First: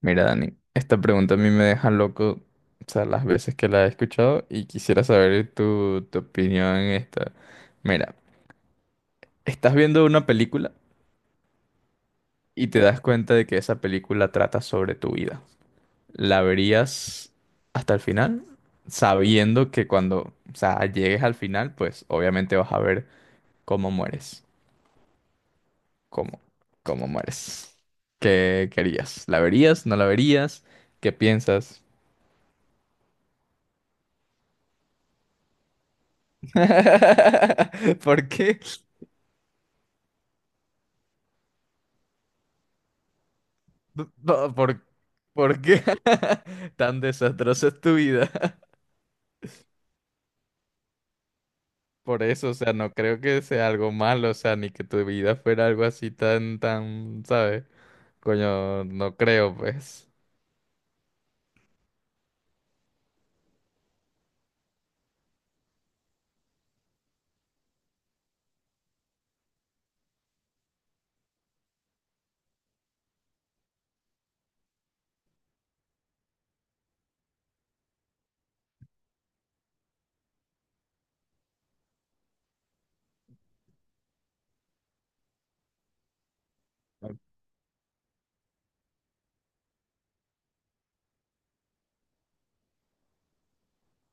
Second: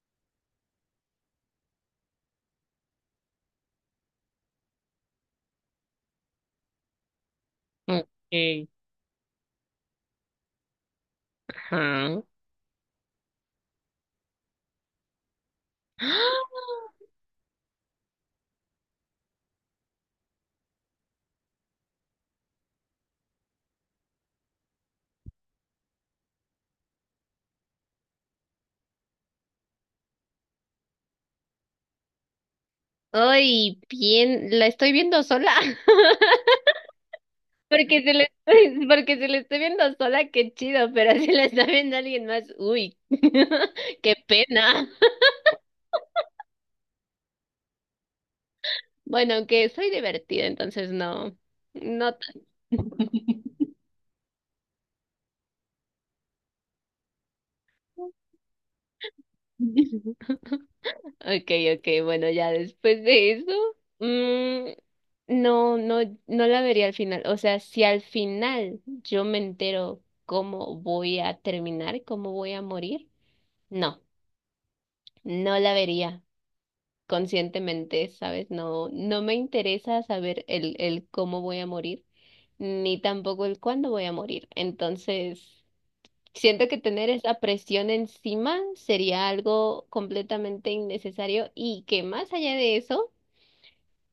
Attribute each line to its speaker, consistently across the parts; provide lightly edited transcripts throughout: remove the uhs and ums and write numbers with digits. Speaker 1: Mira, Dani, esta pregunta a mí me deja loco, o sea, las veces que la he escuchado y quisiera saber tu opinión en esta. Mira,
Speaker 2: Ok,
Speaker 1: estás viendo una película
Speaker 2: ajá.
Speaker 1: y te das cuenta de que esa película trata sobre tu vida.
Speaker 2: ¡Ah!
Speaker 1: ¿La verías hasta el final? Sabiendo que cuando, o sea, llegues al final, pues obviamente vas a ver cómo mueres. ¿Cómo? ¿Cómo mueres? ¿Qué querías? ¿La verías? ¿No la verías? ¿Qué piensas?
Speaker 2: Ay, bien, la estoy viendo sola. Porque se la
Speaker 1: ¿Por qué?
Speaker 2: estoy, porque se la estoy viendo sola, qué chido, pero si la está viendo alguien más, uy, qué
Speaker 1: No,
Speaker 2: pena.
Speaker 1: ¿por qué tan desastrosa es tu vida?
Speaker 2: Bueno, aunque soy divertida, entonces no, no.
Speaker 1: Por eso, o sea, no creo que sea algo malo, o sea, ni que tu vida fuera algo así tan, ¿sabes? Coño, no creo, pues.
Speaker 2: Okay, bueno, ya después de eso, mm, no, no, no la vería al final. O sea, si al final yo me entero cómo voy a terminar, cómo voy a morir. No, no la vería conscientemente, ¿sabes? No, no me interesa saber el cómo voy a morir, ni tampoco el cuándo voy a morir. Entonces, siento que tener esa presión encima sería algo completamente innecesario y que, más allá de eso,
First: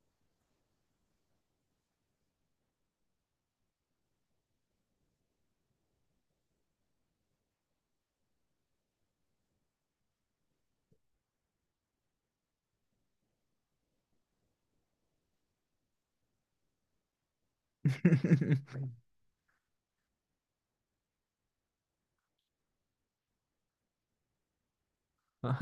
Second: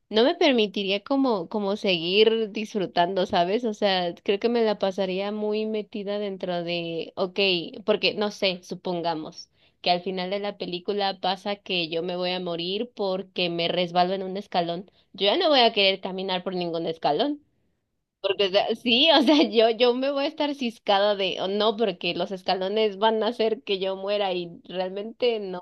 Speaker 2: no me permitiría como, como seguir disfrutando, ¿sabes? O sea, creo que me la pasaría muy metida dentro de, ok, porque no sé, supongamos que al final de la película pasa que yo me voy a morir porque me resbalo en un escalón. Yo ya no voy a querer caminar por ningún escalón. Porque, o sea, sí, o sea, yo me voy a estar ciscada de, o no, porque los escalones van a hacer que yo muera y realmente no,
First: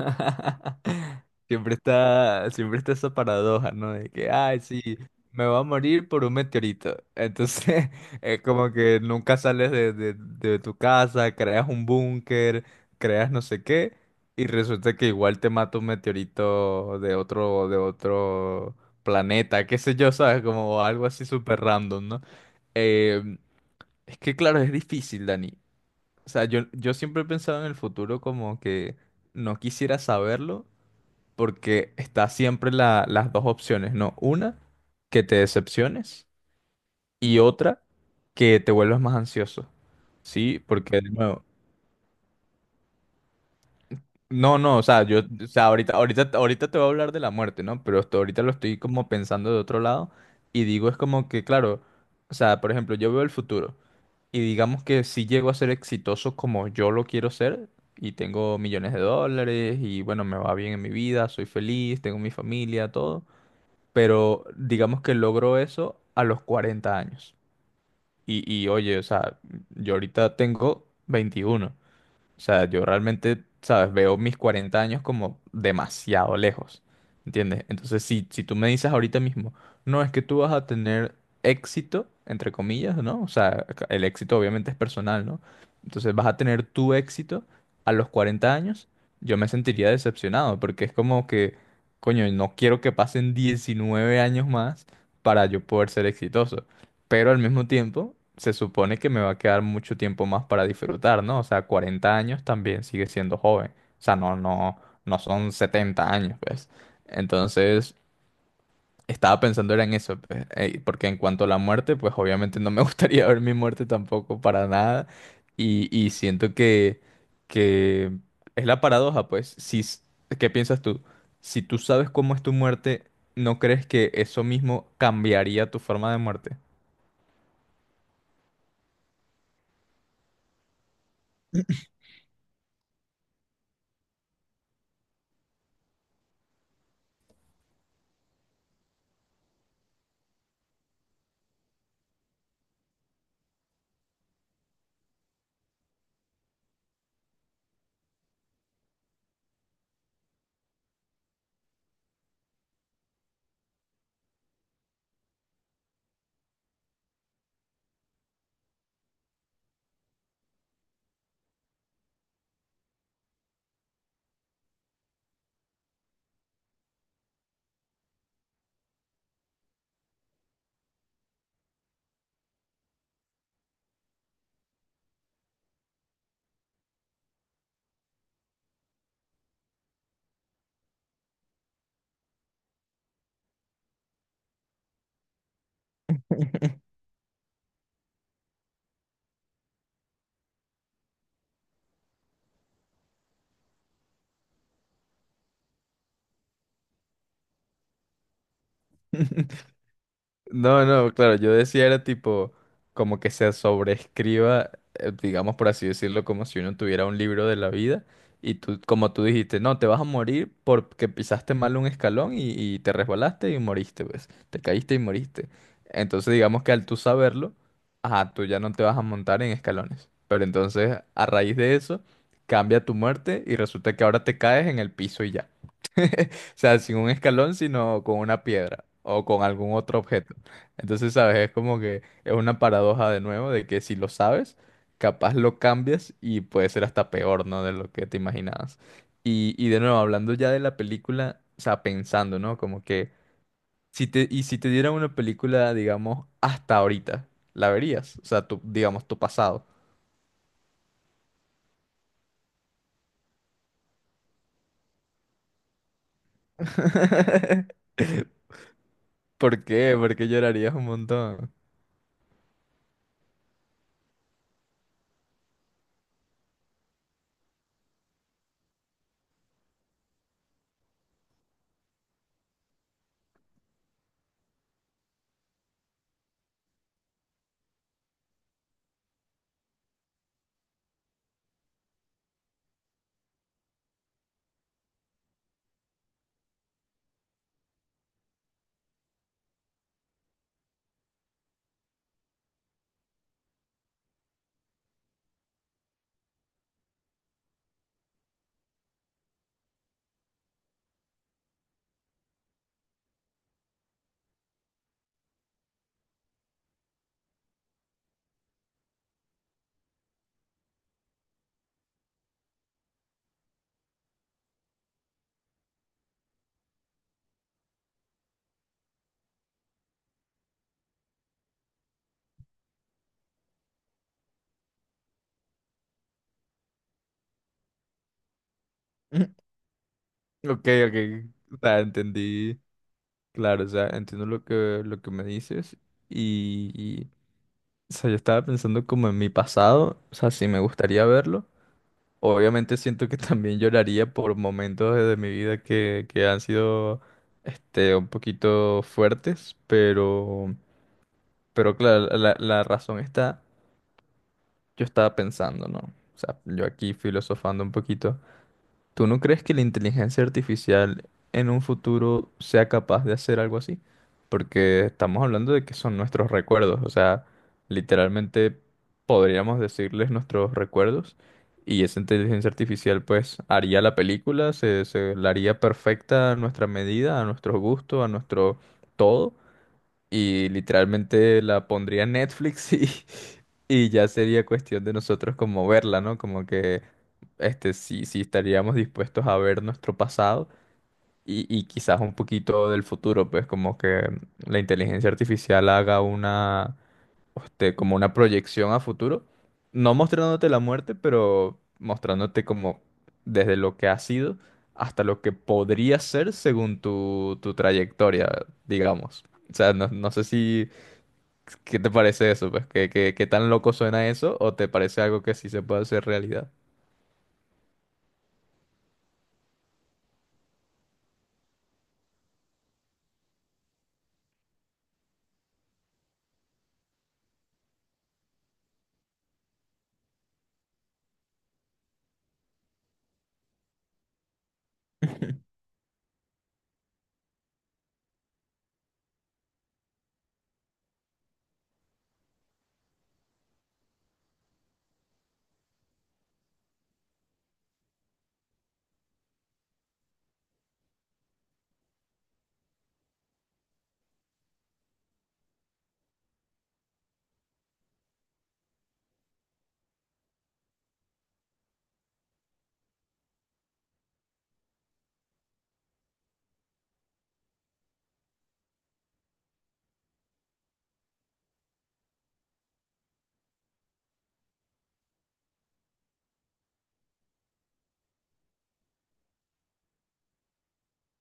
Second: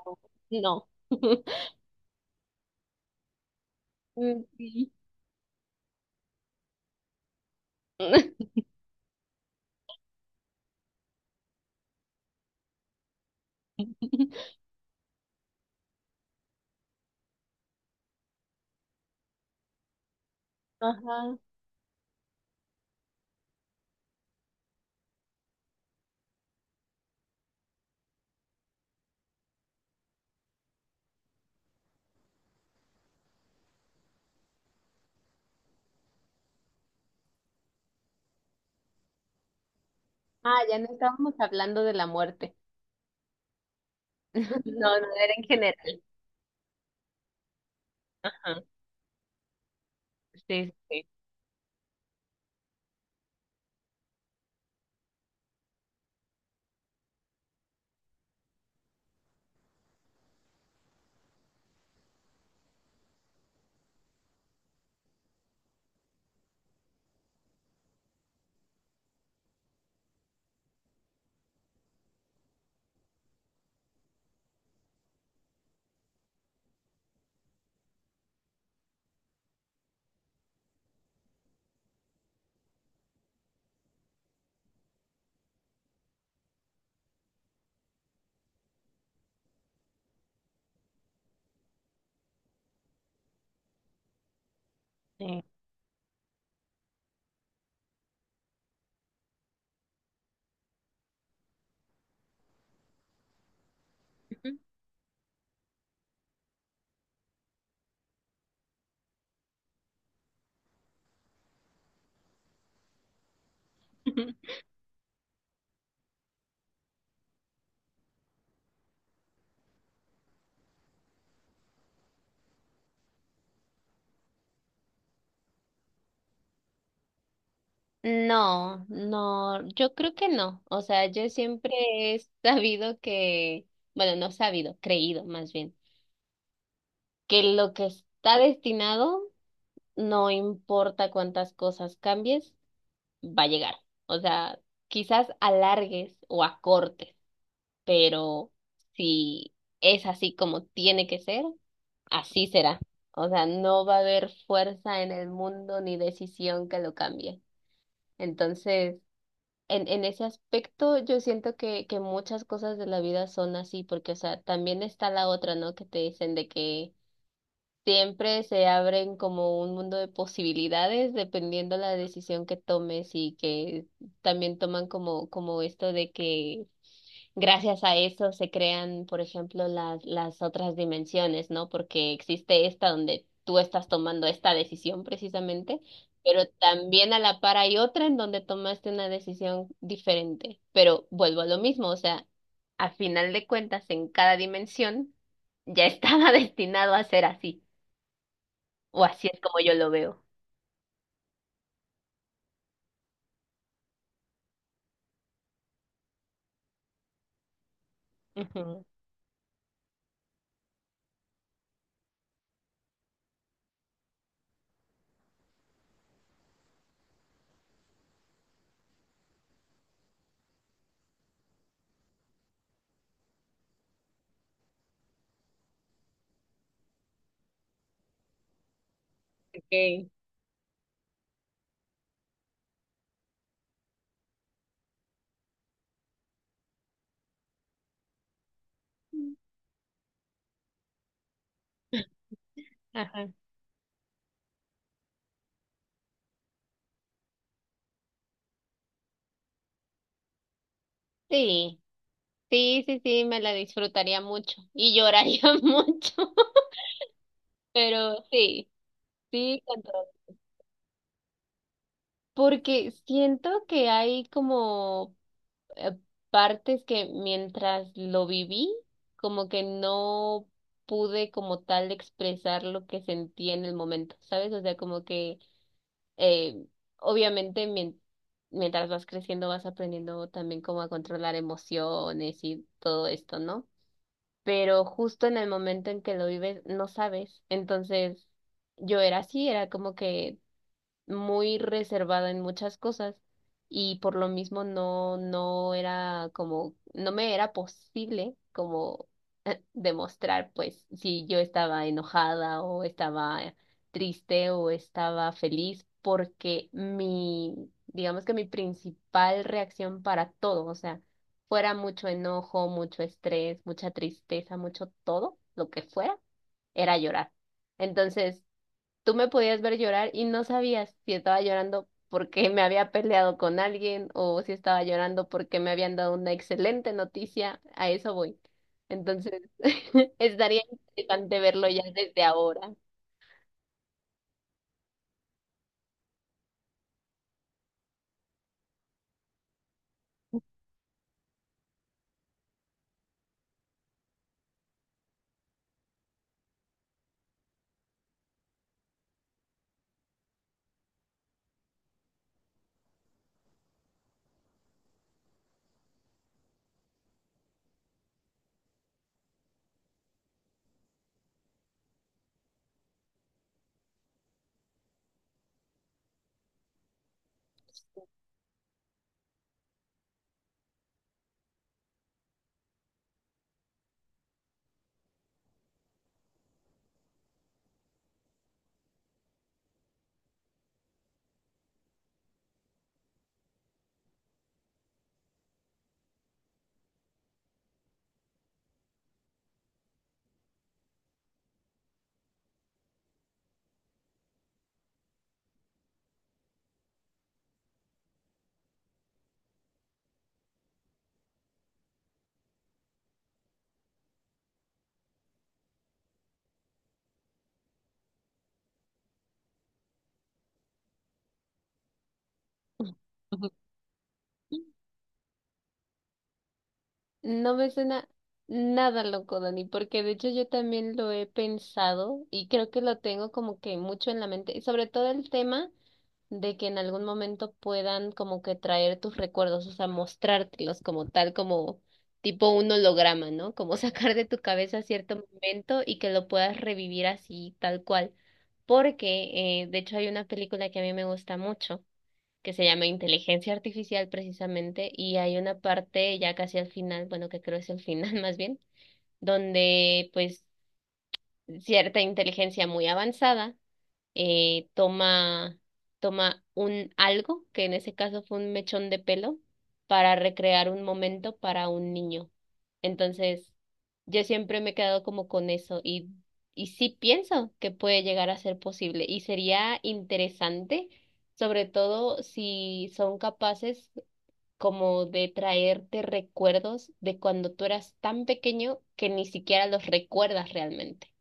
Speaker 2: no.
Speaker 1: Siempre está esa paradoja, ¿no? De que,
Speaker 2: Mm,
Speaker 1: ay,
Speaker 2: sí.
Speaker 1: sí, me voy a morir por un meteorito. Entonces, es como que nunca sales de tu casa, creas un búnker, creas no sé qué, y resulta que igual te mata un meteorito de de otro planeta, qué sé yo, ¿sabes? Como algo así
Speaker 2: Ajá.
Speaker 1: súper random, ¿no? Eh, es que, claro, es difícil, Dani. O sea, yo siempre he pensado en el futuro como que no quisiera saberlo porque está siempre las dos opciones, ¿no? Una, que te decepciones, y otra, que te vuelvas más ansioso.
Speaker 2: Ah,
Speaker 1: Sí,
Speaker 2: ya no
Speaker 1: porque de
Speaker 2: estábamos
Speaker 1: nuevo,
Speaker 2: hablando de la muerte.
Speaker 1: No, no, o
Speaker 2: No,
Speaker 1: sea,
Speaker 2: no, era en
Speaker 1: o sea, ahorita,
Speaker 2: general.
Speaker 1: ahorita, ahorita te voy a hablar de la muerte, ¿no? Pero hasta ahorita lo
Speaker 2: Ajá.
Speaker 1: estoy como pensando de otro lado y
Speaker 2: Sí,
Speaker 1: digo, es
Speaker 2: sí.
Speaker 1: como que, claro, o sea, por ejemplo, yo veo el futuro y digamos que si llego a ser exitoso como yo lo quiero ser y tengo millones de dólares y bueno, me va bien en mi vida, soy feliz, tengo mi familia, todo, pero digamos que logro eso a los 40 años. Y oye, o sea, yo ahorita tengo 21. O sea, yo realmente, ¿sabes? Veo mis 40 años como demasiado lejos, ¿entiendes? Entonces, si tú me dices ahorita mismo, no es que tú vas a tener éxito, entre comillas, ¿no? O sea, el éxito obviamente es personal, ¿no? Entonces, vas a tener tu éxito a los 40 años, yo me sentiría decepcionado, porque es como que, coño, no quiero que pasen 19 años más
Speaker 2: Sí.
Speaker 1: para yo poder ser exitoso, pero al mismo tiempo se supone que me va a quedar mucho tiempo más para disfrutar, ¿no? O sea, 40 años también sigue siendo joven. O sea, no, no, no son 70 años, pues. Entonces, estaba pensando era en eso, pues, porque en cuanto a la muerte, pues obviamente no me gustaría ver mi muerte tampoco para nada. Y siento que es la paradoja, pues. Si, s- ¿Qué piensas tú? Si tú sabes cómo es tu muerte, ¿no crees que eso mismo cambiaría tu forma de muerte?
Speaker 2: No, no, yo creo que no. O sea, yo siempre he sabido que, bueno, no sabido, creído más bien, que lo que está destinado, no importa cuántas cosas cambies, va a llegar. O sea, quizás alargues o acortes, pero si es así como tiene que ser, así será. O sea, no va a haber fuerza en el mundo ni decisión que lo cambie. Entonces, en ese aspecto, yo siento que muchas cosas de la vida son así, porque, o sea, también está la otra, ¿no? Que te dicen de que siempre se abren como un mundo de posibilidades dependiendo la decisión que tomes y que también toman como, como esto de que gracias a eso se crean, por ejemplo, las otras dimensiones, ¿no? Porque existe esta donde tú estás tomando esta decisión precisamente, pero también a la par hay otra en donde tomaste una decisión diferente. Pero vuelvo a lo mismo, o sea, a final de cuentas, en cada dimensión ya estaba destinado a ser así. O así es como yo lo veo.
Speaker 1: No, no, claro, yo decía era tipo como que se sobreescriba, digamos por así decirlo, como si uno tuviera un libro de la vida y tú,
Speaker 2: Ujú.
Speaker 1: como tú dijiste, no, te vas a morir porque pisaste mal un escalón y te resbalaste y moriste, pues, te caíste y moriste. Entonces digamos que al tú saberlo, ajá, tú ya no te vas a montar en escalones. Pero entonces a raíz de eso cambia tu muerte y resulta que ahora te caes en el piso y ya. O sea, sin un escalón, sino con una piedra o con algún otro
Speaker 2: Ok.
Speaker 1: objeto. Entonces, ¿sabes? Es como que es una paradoja de nuevo de que si lo sabes, capaz lo cambias y puede ser hasta peor, ¿no? De lo que te imaginabas. Y de nuevo, hablando ya de la película, o sea, pensando, ¿no? Como que
Speaker 2: Ajá.
Speaker 1: y si te dieran una película, digamos, hasta ahorita, ¿la verías? O sea, digamos, tu pasado.
Speaker 2: Sí, sí, sí, sí, me la disfrutaría mucho y lloraría mucho, pero sí, sí,
Speaker 1: ¿Por
Speaker 2: con
Speaker 1: qué?
Speaker 2: todo.
Speaker 1: Porque llorarías un montón.
Speaker 2: Porque siento que hay como eh, partes que, mientras lo viví, como que no pude como tal expresar lo que sentí en el momento, ¿sabes? O sea, como que Eh, obviamente, mientras vas creciendo, vas aprendiendo también cómo a controlar emociones y todo esto, ¿no? Pero justo en el momento en que lo vives, no sabes. Entonces, yo era así, era como que muy reservada en muchas cosas y por lo mismo no, no era como, no me era posible como demostrar pues si yo estaba enojada o estaba triste o estaba feliz, porque mi, digamos que mi principal reacción para todo, o sea, fuera mucho enojo, mucho estrés, mucha tristeza, mucho todo, lo que fuera, era llorar. Entonces, tú me podías ver llorar y no sabías si estaba llorando porque me había peleado con alguien o si estaba llorando porque me habían dado una excelente noticia. A eso voy. Entonces, estaría
Speaker 1: Ok, ok.
Speaker 2: interesante
Speaker 1: O
Speaker 2: verlo
Speaker 1: sea,
Speaker 2: ya desde
Speaker 1: entendí.
Speaker 2: ahora.
Speaker 1: Claro, o sea, entiendo lo lo que me dices. O sea, yo estaba pensando como en mi pasado, o sea, si me gustaría verlo. Obviamente siento que también lloraría por momentos de mi vida que han sido este, un poquito fuertes, pero claro, la razón está, yo estaba pensando, ¿no? O sea, yo aquí filosofando un poquito. ¿Tú no crees que la inteligencia artificial en un futuro sea capaz de hacer algo así? Porque estamos hablando de que son nuestros recuerdos, o sea, literalmente podríamos decirles nuestros recuerdos y esa inteligencia artificial pues haría la película, se la haría perfecta a nuestra medida, a nuestro gusto, a nuestro todo y literalmente la pondría en Netflix y, y ya sería cuestión de nosotros como verla, ¿no? Como que este, sí, sí estaríamos dispuestos a ver nuestro pasado y quizás un poquito del futuro, pues como que la inteligencia artificial haga una, este, como una proyección a futuro, no mostrándote la muerte, pero mostrándote como desde lo que ha sido hasta lo que podría ser según tu trayectoria, digamos. O sea, no, no sé si ¿qué te parece eso, pues? ¿Qué, qué, qué tan loco suena eso? ¿O te parece algo que sí se puede hacer realidad?
Speaker 2: No me suena nada loco, Dani, porque de hecho yo también lo he pensado y creo que lo tengo como que mucho en la mente, y sobre todo el tema de que en algún momento puedan como que traer tus recuerdos, o sea, mostrártelos como tal, como tipo un holograma, ¿no? Como sacar de tu cabeza cierto momento y que lo puedas revivir así, tal cual. Porque, de hecho, hay una película que a mí me gusta mucho, que se llama Inteligencia Artificial precisamente, y hay una parte ya casi al final, bueno, que creo es el final más bien, donde pues cierta inteligencia muy avanzada eh, toma, toma un algo, que en ese caso fue un mechón de pelo, para recrear un momento para un niño. Entonces, yo siempre me he quedado como con eso y sí pienso que puede llegar a ser posible y sería interesante, sobre todo si son capaces como de traerte recuerdos de cuando tú eras tan pequeño que ni siquiera los recuerdas realmente.